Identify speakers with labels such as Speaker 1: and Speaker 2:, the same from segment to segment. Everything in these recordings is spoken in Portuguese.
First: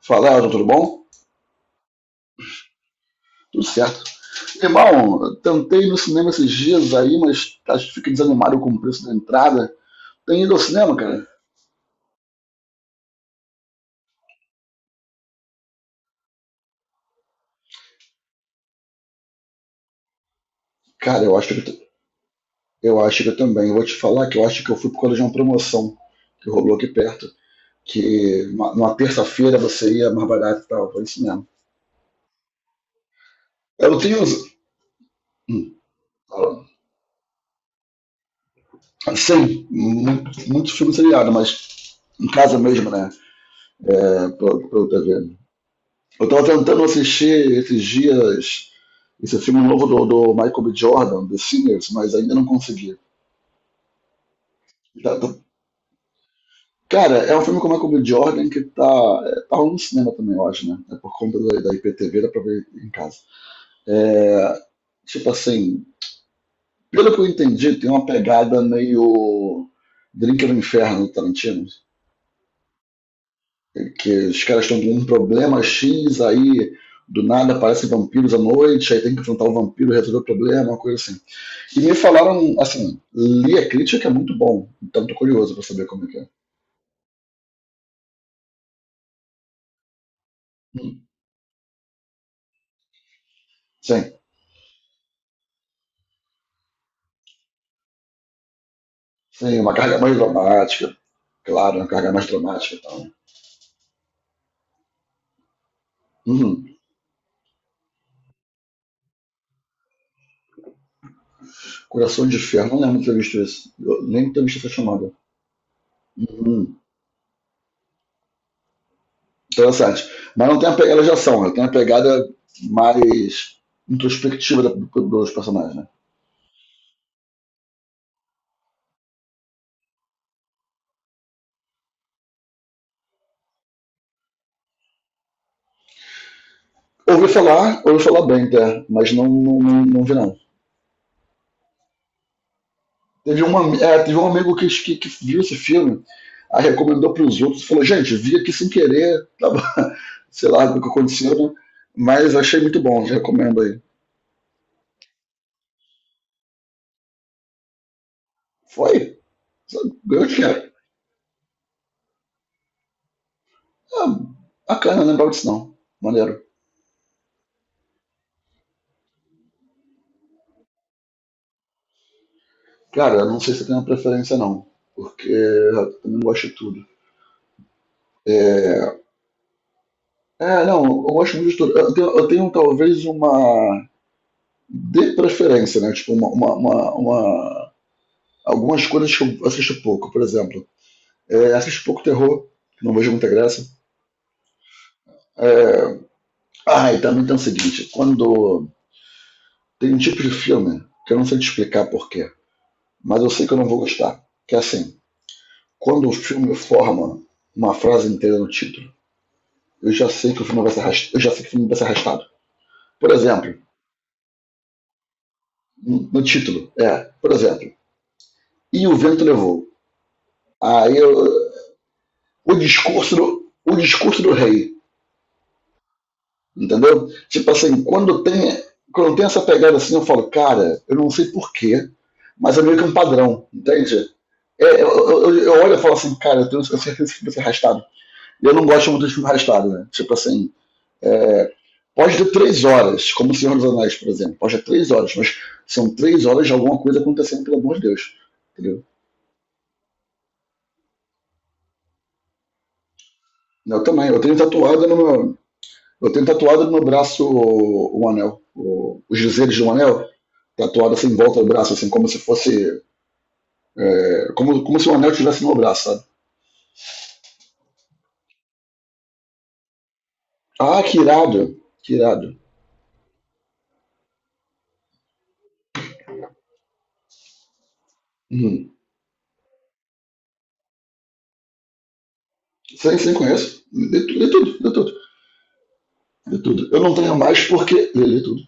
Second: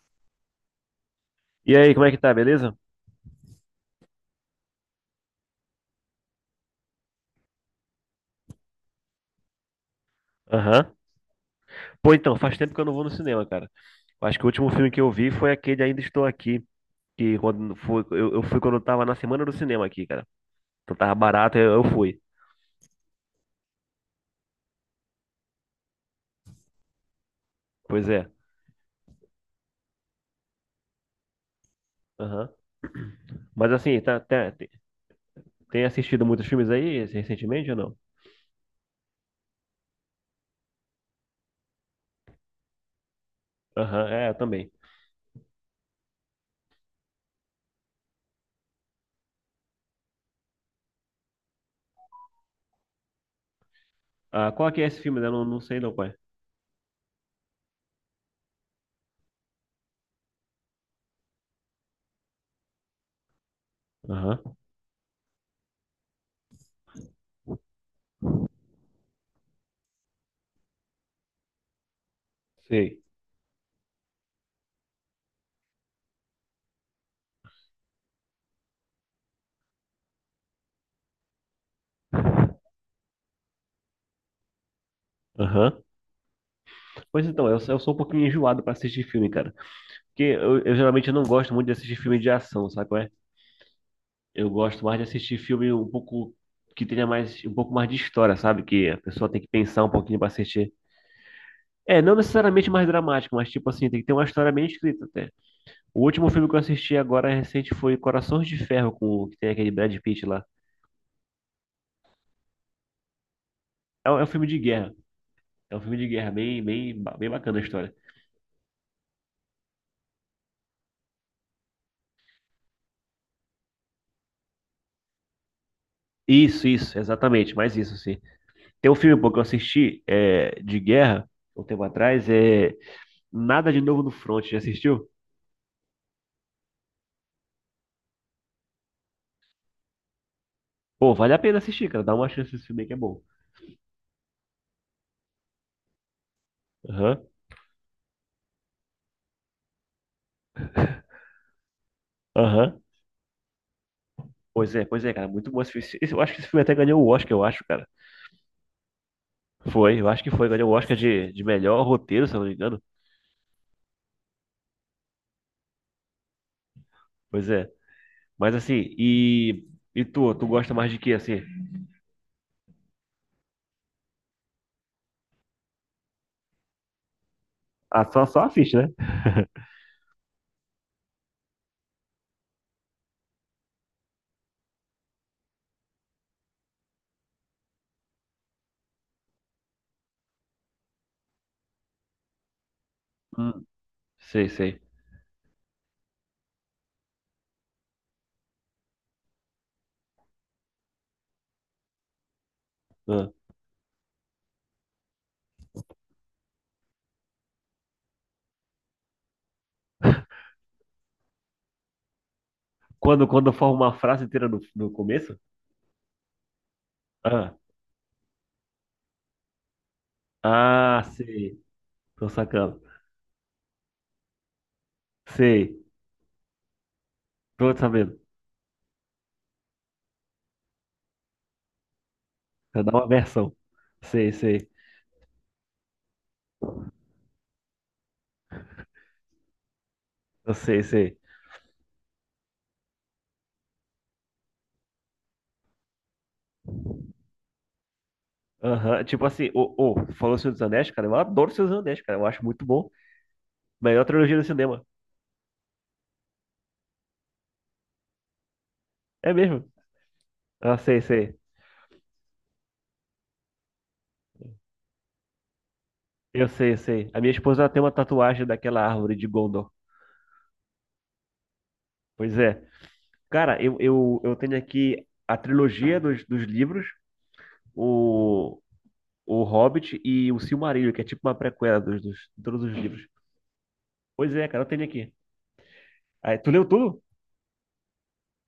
Speaker 1: Fala, Elton, tudo bom?
Speaker 2: E aí, como é que tá, beleza?
Speaker 1: Tudo certo. Irmão, tentei ir no cinema esses dias aí, mas acho que fiquei desanimado com o preço da entrada. Tem ido ao
Speaker 2: Aham.
Speaker 1: cinema, cara?
Speaker 2: Pô, então, faz tempo que eu não vou no cinema, cara. Eu acho que o último filme que eu vi foi aquele Ainda Estou Aqui, que quando foi, eu fui quando eu tava na semana do cinema aqui, cara. Então tava
Speaker 1: Cara,
Speaker 2: barato, eu fui.
Speaker 1: eu acho que eu também. Eu vou te falar que eu acho que eu fui por causa de uma promoção que rolou aqui perto.
Speaker 2: Pois é.
Speaker 1: Numa terça-feira você ia mais barato e tal. Foi isso mesmo.
Speaker 2: Aham. Mas
Speaker 1: Eu
Speaker 2: assim,
Speaker 1: tenho.
Speaker 2: tem
Speaker 1: hum,
Speaker 2: assistido muitos filmes aí recentemente ou não?
Speaker 1: Sim, muito, muito filme seriado, mas em casa mesmo, né?
Speaker 2: Aham,
Speaker 1: É,
Speaker 2: é, eu
Speaker 1: pelo,
Speaker 2: também.
Speaker 1: pelo TV. Eu tava tentando assistir esses dias esse filme novo do Michael B. Jordan, The Sinners, mas ainda não consegui.
Speaker 2: Ah, qual que é esse
Speaker 1: Tá-
Speaker 2: filme? Né? Eu
Speaker 1: tá-
Speaker 2: não sei não, pai.
Speaker 1: Cara, é um filme com o Michael B. Jordan que tá rolando no cinema também, eu acho, né? É por conta da IPTV, dá pra ver em casa.
Speaker 2: Aham.
Speaker 1: É, tipo assim, pelo que eu entendi, tem uma pegada meio Drink no Inferno do Tarantino,
Speaker 2: Sei.
Speaker 1: que os caras estão com um problema X, aí do nada aparecem vampiros à noite, aí tem que enfrentar o vampiro e resolver o problema, uma coisa assim. E me falaram, assim, li a crítica, é muito bom. Então tô curioso para
Speaker 2: Aham.
Speaker 1: saber como é que é.
Speaker 2: Pois então, eu sou um pouquinho enjoado pra assistir filme, cara. Porque eu
Speaker 1: Hum.
Speaker 2: geralmente não gosto muito de assistir filme de ação, sabe?
Speaker 1: Sim,
Speaker 2: Eu gosto mais de assistir filme um pouco que tenha mais um pouco mais de história, sabe? Que a pessoa tem que
Speaker 1: sim, uma
Speaker 2: pensar um
Speaker 1: carga mais
Speaker 2: pouquinho pra assistir.
Speaker 1: dramática. Claro, uma
Speaker 2: É,
Speaker 1: carga
Speaker 2: não
Speaker 1: mais
Speaker 2: necessariamente
Speaker 1: dramática e
Speaker 2: mais
Speaker 1: então.
Speaker 2: dramático, mas tipo assim, tem que ter uma história bem escrita até. O último
Speaker 1: Tal.
Speaker 2: filme que eu
Speaker 1: Uhum.
Speaker 2: assisti agora recente foi Corações de Ferro, que tem aquele Brad Pitt lá.
Speaker 1: Coração de Ferro, não lembro de ter visto isso. Eu
Speaker 2: É um
Speaker 1: nem ter
Speaker 2: filme
Speaker 1: visto
Speaker 2: de
Speaker 1: essa
Speaker 2: guerra.
Speaker 1: chamada.
Speaker 2: É um filme de guerra,
Speaker 1: Uhum.
Speaker 2: bem bacana a história.
Speaker 1: Interessante. Mas não tem a pegada de ação, né? Tem a pegada mais introspectiva da, dos personagens. Né?
Speaker 2: Isso, exatamente, mais isso, sim. Tem um filme pô, que eu assisti é, de guerra, um tempo atrás, é Nada de Novo no Front, já assistiu?
Speaker 1: Ouvi falar bem, até, mas não, não, não, não vi não.
Speaker 2: Pô, vale a pena assistir, cara, dá uma chance esse filme aí que é bom.
Speaker 1: Teve um amigo que viu esse filme, aí recomendou para
Speaker 2: Aham,
Speaker 1: os outros, falou, gente, vi aqui sem querer, tava, sei lá o que aconteceu, né? Mas achei muito
Speaker 2: aham.
Speaker 1: bom, recomendo aí.
Speaker 2: Pois é, cara, muito bom esse filme. Eu acho que esse filme até ganhou o Oscar, eu acho, cara.
Speaker 1: Foi,
Speaker 2: Foi, eu acho
Speaker 1: ganhou
Speaker 2: que foi, ganhou
Speaker 1: dinheiro.
Speaker 2: o Oscar de melhor roteiro, se eu não me engano.
Speaker 1: Ah, bacana, não lembrava disso não, maneiro.
Speaker 2: Pois é. Mas assim, e tu, tu gosta mais de quê, assim?
Speaker 1: Cara, eu não sei se eu tenho uma preferência não, porque eu não gosto de tudo.
Speaker 2: Ah, só, só a ficha, né?
Speaker 1: É, é, não, eu gosto muito de tudo. Eu tenho talvez uma de preferência, né? Tipo, algumas coisas que eu assisto pouco, por exemplo. É, assisto pouco terror, não vejo muita graça.
Speaker 2: Hum, sei, sei.
Speaker 1: É... Ah, e também tem o seguinte: quando tem um tipo de filme que eu não sei te explicar porquê, mas eu
Speaker 2: Ah.
Speaker 1: sei que eu não vou gostar. Que é assim, quando o filme forma uma frase inteira no título, eu já sei que o filme vai ser arrastado. Eu já sei que o filme vai ser arrastado. Por
Speaker 2: Quando, quando
Speaker 1: exemplo,
Speaker 2: forma uma frase inteira no começo?
Speaker 1: no título, por
Speaker 2: Ah,
Speaker 1: exemplo, e o vento levou. Aí
Speaker 2: ah,
Speaker 1: eu,
Speaker 2: sei. Tô sacando.
Speaker 1: o discurso do rei.
Speaker 2: Sei.
Speaker 1: Entendeu? Tipo
Speaker 2: Tô
Speaker 1: assim,
Speaker 2: sabendo.
Speaker 1: quando tem essa pegada assim, eu falo, cara, eu não sei porquê, mas é meio
Speaker 2: Pra
Speaker 1: que um
Speaker 2: dar uma
Speaker 1: padrão,
Speaker 2: versão.
Speaker 1: entende?
Speaker 2: Sei, sei.
Speaker 1: É, eu olho e falo assim, cara, eu tenho certeza que vai ser arrastado. E eu não gosto muito de filme arrastado, né? Tipo assim,
Speaker 2: Eu sei, sei.
Speaker 1: é, pode ter 3 horas, como o Senhor dos Anéis, por exemplo. Pode ter três horas, mas são 3 horas de alguma coisa acontecendo, pelo amor de Deus. Entendeu?
Speaker 2: Aham, tipo assim, ô, ô, falou Senhor dos Anéis, cara, eu adoro Senhor dos Anéis, cara, eu acho muito bom.
Speaker 1: Eu
Speaker 2: Melhor
Speaker 1: também,
Speaker 2: trilogia do cinema.
Speaker 1: eu tenho tatuado no braço o anel, os
Speaker 2: É
Speaker 1: dizeres
Speaker 2: mesmo?
Speaker 1: do anel,
Speaker 2: Ah,
Speaker 1: tatuado
Speaker 2: sei,
Speaker 1: assim em
Speaker 2: sei.
Speaker 1: volta do braço, assim, como se fosse. Como, se o anel estivesse no meu braço, sabe?
Speaker 2: Eu sei, eu sei. A minha esposa ela tem uma tatuagem daquela árvore de Gondor.
Speaker 1: Ah, que irado, que irado.
Speaker 2: Pois é. Cara, eu tenho aqui a trilogia dos livros, o,
Speaker 1: Uhum.
Speaker 2: o Hobbit e o Silmarillion, que é tipo uma prequela de todos os
Speaker 1: Sim,
Speaker 2: livros.
Speaker 1: sim, conheço. Lê, lê
Speaker 2: Pois é,
Speaker 1: tudo,
Speaker 2: cara, eu
Speaker 1: lê
Speaker 2: tenho
Speaker 1: tudo,
Speaker 2: aqui.
Speaker 1: lê
Speaker 2: Aí, tu leu
Speaker 1: tudo. Eu não
Speaker 2: tudo?
Speaker 1: tenho mais porque. Lê tudo.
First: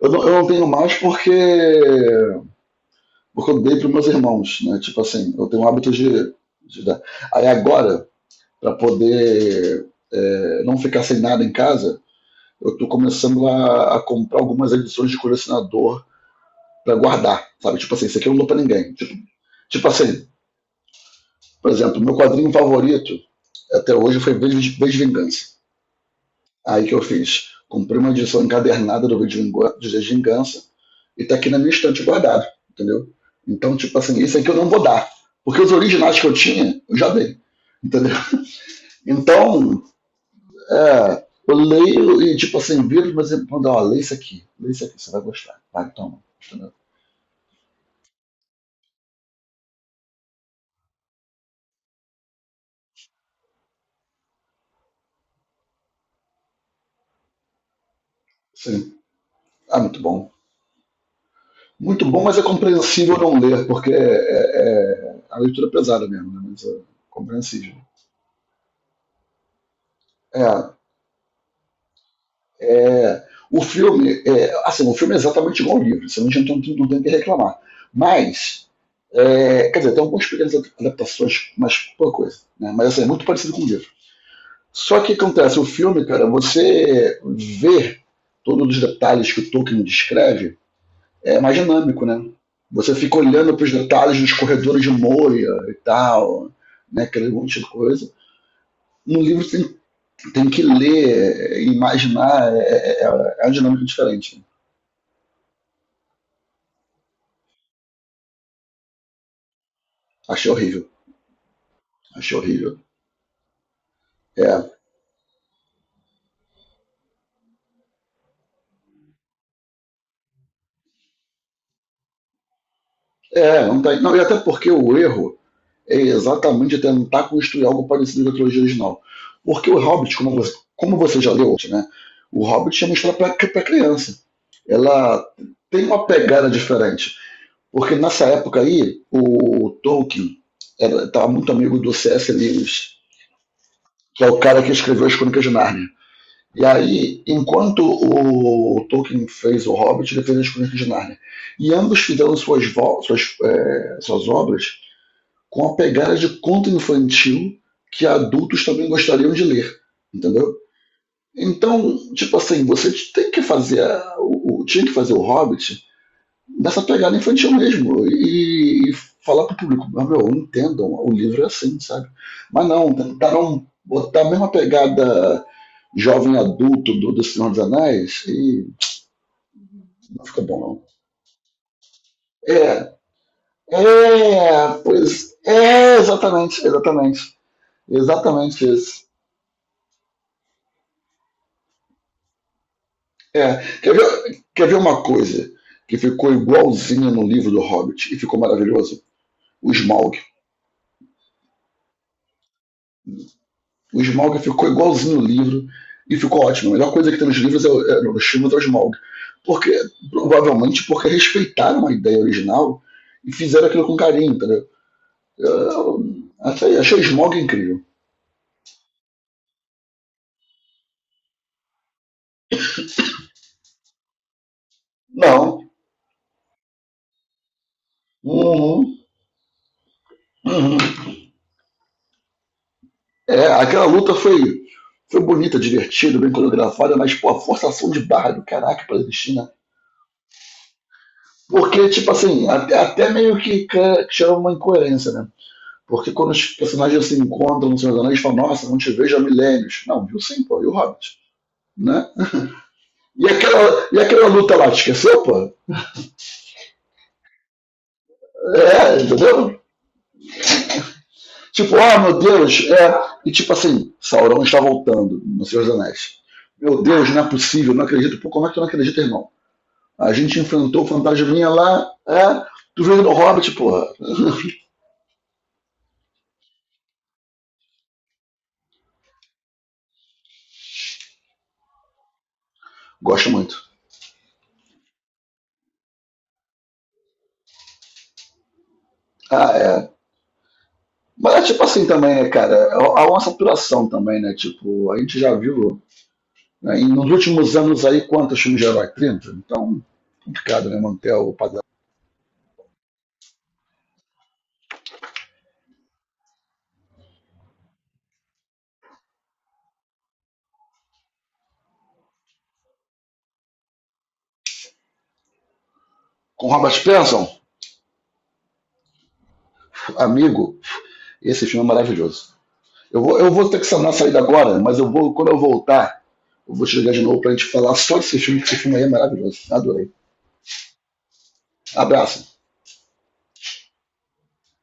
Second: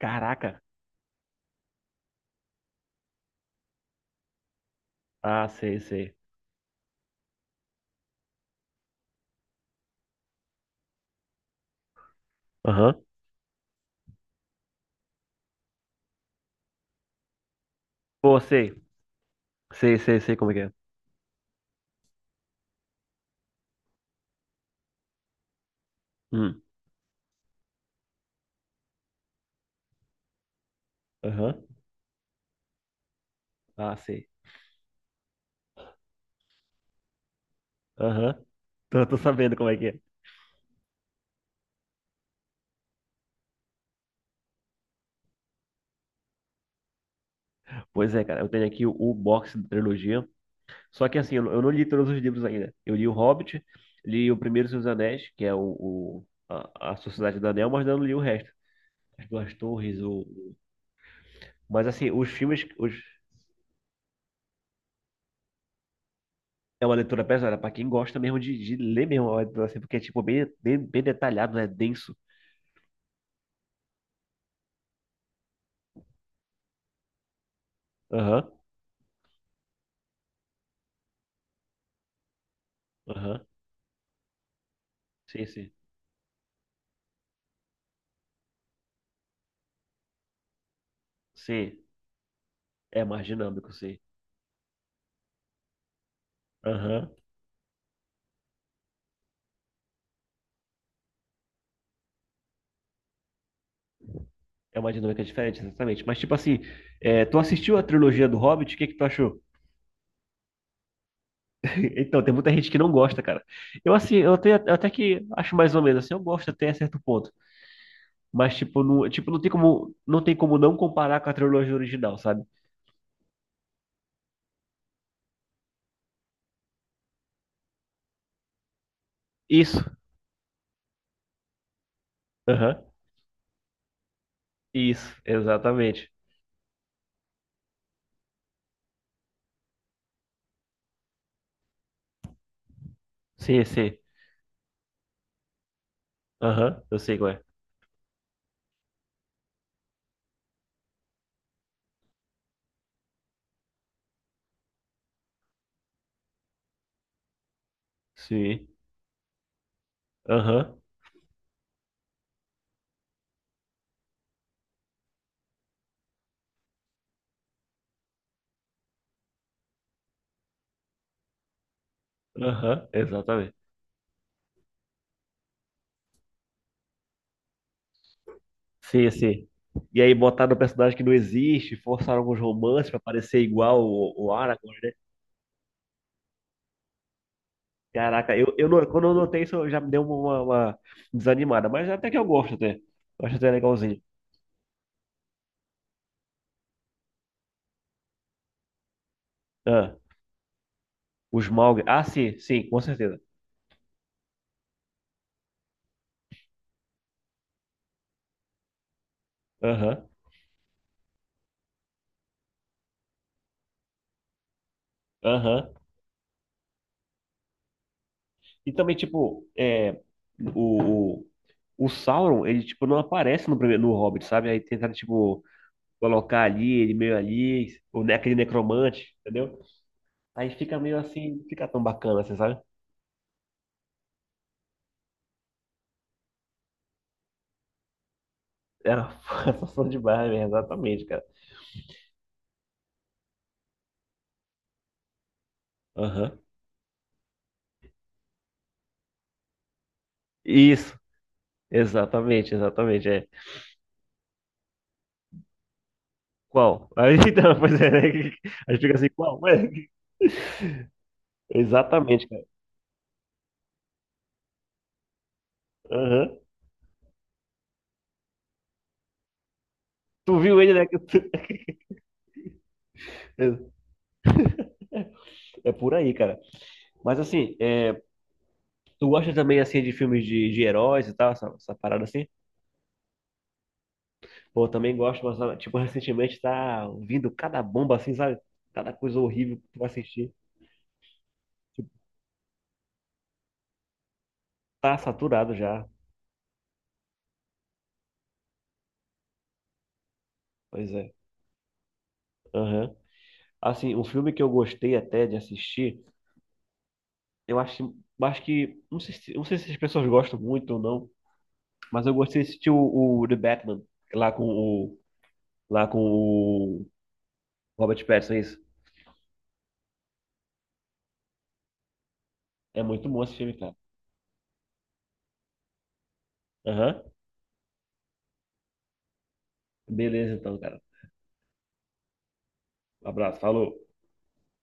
Speaker 1: Eu não tenho mais porque. Porque eu dei para meus irmãos, né? Tipo assim, eu
Speaker 2: Ah,
Speaker 1: tenho o
Speaker 2: sei,
Speaker 1: hábito de,
Speaker 2: sei.
Speaker 1: de dar. Aí agora, para poder não ficar sem nada em casa, eu tô
Speaker 2: Aham.
Speaker 1: começando a comprar algumas edições de colecionador para guardar, sabe? Tipo assim, isso aqui eu não
Speaker 2: Pô,
Speaker 1: dou pra
Speaker 2: sei.
Speaker 1: ninguém. Tipo
Speaker 2: Sei, sei,
Speaker 1: assim,
Speaker 2: sei como é que é.
Speaker 1: por exemplo, meu quadrinho favorito até hoje foi V de Vingança.
Speaker 2: Hum.
Speaker 1: Aí que eu fiz? Comprei uma edição encadernada do V de Vingança e tá aqui na
Speaker 2: Aham.
Speaker 1: minha estante guardado, entendeu? Então,
Speaker 2: Ah,
Speaker 1: tipo assim,
Speaker 2: sei.
Speaker 1: isso aqui eu não vou dar. Porque os originais que eu tinha, eu já dei. Entendeu?
Speaker 2: Aham. Tô, tô sabendo como é
Speaker 1: Então,
Speaker 2: que é.
Speaker 1: Eu leio e, tipo assim, viro, mas ele manda, ó, lê isso aqui, você vai gostar. Vai, toma. Entendeu?
Speaker 2: Pois é, cara, eu tenho aqui o box da trilogia. Só que assim, eu não li todos os livros ainda. Eu li O Hobbit, li o Primeiro Senhor dos Anéis, que é a Sociedade do Anel, mas não li o resto.
Speaker 1: Sim.
Speaker 2: As Duas
Speaker 1: Ah,
Speaker 2: Torres,
Speaker 1: muito bom.
Speaker 2: Mas
Speaker 1: Muito
Speaker 2: assim,
Speaker 1: bom, mas é
Speaker 2: Os...
Speaker 1: compreensível não ler, porque a leitura é pesada mesmo, né? Mas é
Speaker 2: É uma leitura pesada, para
Speaker 1: compreensível.
Speaker 2: quem gosta mesmo de ler mesmo, é uma leitura, assim, porque é tipo
Speaker 1: É,
Speaker 2: bem detalhado, né? Denso.
Speaker 1: é, o filme é exatamente igual ao livro, você não tem o que reclamar.
Speaker 2: Aham,
Speaker 1: Mas, quer dizer, tem algumas pequenas adaptações, mas pouca coisa, né? Mas, assim, é muito
Speaker 2: aham.
Speaker 1: parecido com o livro. Só que
Speaker 2: Sim,
Speaker 1: acontece, o
Speaker 2: sim.
Speaker 1: filme, cara, você vê todos os detalhes que o Tolkien descreve, é mais
Speaker 2: Sim,
Speaker 1: dinâmico, né? Você
Speaker 2: é
Speaker 1: fica
Speaker 2: mais
Speaker 1: olhando para os
Speaker 2: dinâmico, sim.
Speaker 1: detalhes dos corredores de Moria e tal, né?
Speaker 2: Aham.
Speaker 1: Aquele monte de coisa. No livro você tem que ler, imaginar, é uma dinâmica diferente.
Speaker 2: É uma dinâmica diferente, exatamente. Mas tipo assim, é, tu assistiu a trilogia do Hobbit, o que que tu achou?
Speaker 1: Achei horrível,
Speaker 2: Então, tem
Speaker 1: achei
Speaker 2: muita gente
Speaker 1: horrível.
Speaker 2: que não gosta, cara. Eu, assim,
Speaker 1: É,
Speaker 2: até que acho mais ou menos, assim, eu gosto até certo ponto. Mas, tipo, não tem como, não tem como não comparar com a trilogia original, sabe?
Speaker 1: é não, tá, não, e até porque o erro é exatamente tentar construir algo parecido com a trilogia original. Porque o
Speaker 2: Isso.
Speaker 1: Hobbit, como você já leu, né? O Hobbit
Speaker 2: Aham.
Speaker 1: é uma história para criança.
Speaker 2: Isso,
Speaker 1: Ela tem uma
Speaker 2: exatamente.
Speaker 1: pegada diferente. Porque nessa época aí, o Tolkien estava muito amigo do C.S. Lewis,
Speaker 2: Sim, sim.
Speaker 1: que é o cara que escreveu as Crônicas de Narnia. E
Speaker 2: Aham, eu sei
Speaker 1: aí,
Speaker 2: qual é.
Speaker 1: enquanto o Tolkien fez o Hobbit, ele fez as Crônicas de Narnia. E ambos fizeram suas obras com a pegada de conto infantil que adultos
Speaker 2: Sim.
Speaker 1: também gostariam de ler, entendeu?
Speaker 2: Aham,
Speaker 1: Então, tipo assim, você tem que fazer a, o, tinha que fazer o Hobbit nessa pegada infantil mesmo e falar pro público, ah, meu, entendam, o livro é assim, sabe? Mas
Speaker 2: aham,
Speaker 1: não,
Speaker 2: exatamente.
Speaker 1: tentaram botar a mesma pegada jovem adulto do Senhor dos Anéis e
Speaker 2: Sim, sim. E aí
Speaker 1: não fica
Speaker 2: botaram um
Speaker 1: bom não.
Speaker 2: personagem que não existe, forçaram alguns
Speaker 1: É,
Speaker 2: romances pra parecer igual o
Speaker 1: é,
Speaker 2: Aragorn, né?
Speaker 1: pois é, exatamente, exatamente,
Speaker 2: Caraca,
Speaker 1: exatamente
Speaker 2: eu não-
Speaker 1: isso.
Speaker 2: quando eu notei isso, já me deu uma desanimada, mas até que eu gosto até. Eu acho até
Speaker 1: É,
Speaker 2: legalzinho.
Speaker 1: quer ver uma coisa que ficou igualzinha no livro do Hobbit e ficou maravilhoso? O
Speaker 2: Ah,
Speaker 1: Smaug.
Speaker 2: os Smaug. Ah, sim, sim, com certeza.
Speaker 1: O Smaug ficou igualzinho no livro e ficou ótimo. A melhor coisa que tem nos livros, nos filmes, é o Smaug. Porque,
Speaker 2: Aham,
Speaker 1: provavelmente porque respeitaram a ideia original e fizeram aquilo com carinho, entendeu?
Speaker 2: aham.
Speaker 1: Eu, achei o Smaug incrível.
Speaker 2: E também, tipo, é, o, o, o Sauron, ele, tipo, não aparece no primeiro, no Hobbit, sabe? Aí tentaram, tipo,
Speaker 1: Não.
Speaker 2: colocar ali, ele meio ali, aquele
Speaker 1: Uhum.
Speaker 2: necromante, entendeu? Aí fica meio
Speaker 1: Uhum.
Speaker 2: assim, não fica tão bacana, assim, sabe?
Speaker 1: É, aquela luta foi bonita, divertida, bem coreografada, mas, pô, a forçação de barra do caraca pra
Speaker 2: Era
Speaker 1: existir, né?
Speaker 2: forçação de barra, mesmo, exatamente, cara.
Speaker 1: Porque, tipo assim, até meio que chama uma incoerência, né? Porque quando
Speaker 2: Aham.
Speaker 1: os personagens se encontram no Senhor dos Anéis, falam, nossa, não te vejo há milênios. Não, viu sim, pô, e o
Speaker 2: Isso,
Speaker 1: Hobbit, né?
Speaker 2: exatamente, exatamente, é.
Speaker 1: E aquela luta lá, te esqueceu, pô?
Speaker 2: Qual? Aí, então, pois é, né? A gente fica
Speaker 1: É,
Speaker 2: assim, qual?
Speaker 1: entendeu?
Speaker 2: Ué,
Speaker 1: Tipo, ah, meu
Speaker 2: exatamente, cara.
Speaker 1: Deus, é. E tipo assim, Sauron está voltando no Senhor dos Anéis.
Speaker 2: Aham.
Speaker 1: Meu Deus, não é possível, não acredito. Pô, como é que tu não acredita, irmão? A
Speaker 2: Tu
Speaker 1: gente
Speaker 2: viu ele,
Speaker 1: enfrentou
Speaker 2: né?
Speaker 1: o fantasminha lá, é. Tu veio no Hobbit, porra.
Speaker 2: É por aí, cara. Mas assim, é, tu gosta também assim de filmes de heróis e tal, essa parada assim?
Speaker 1: Gosto muito.
Speaker 2: Pô, eu também gosto, mas ah, tipo, recentemente tá vindo cada bomba assim, sabe? Cada coisa
Speaker 1: Ah,
Speaker 2: horrível que tu vai
Speaker 1: é.
Speaker 2: assistir.
Speaker 1: Mas é tipo assim também, né, cara? Há uma saturação também, né? Tipo,
Speaker 2: Tá
Speaker 1: a gente já
Speaker 2: saturado
Speaker 1: viu
Speaker 2: já.
Speaker 1: né, nos últimos anos aí quantos filmes de herói? 30? Então, complicado, né?
Speaker 2: Pois
Speaker 1: Manter
Speaker 2: é.
Speaker 1: o padrão.
Speaker 2: Aham. Assim, um filme que eu gostei até de assistir, eu acho, acho que, não sei, não sei se as pessoas gostam muito ou não, mas eu gostei de assistir o The Batman, lá com o, lá com
Speaker 1: Com Robert
Speaker 2: o
Speaker 1: Pattinson,
Speaker 2: Robert Pattinson, é isso.
Speaker 1: amigo, esse filme é maravilhoso.
Speaker 2: É
Speaker 1: Eu
Speaker 2: muito
Speaker 1: vou,
Speaker 2: bom
Speaker 1: eu
Speaker 2: esse
Speaker 1: vou
Speaker 2: filme,
Speaker 1: ter que
Speaker 2: cara.
Speaker 1: sanar a saída agora, mas eu vou, quando eu voltar, eu vou te ligar de
Speaker 2: Aham.
Speaker 1: novo pra gente falar só desse filme, que esse filme aí é maravilhoso. Adorei.
Speaker 2: Beleza, então, cara.
Speaker 1: Abraço.
Speaker 2: Um abraço, falou.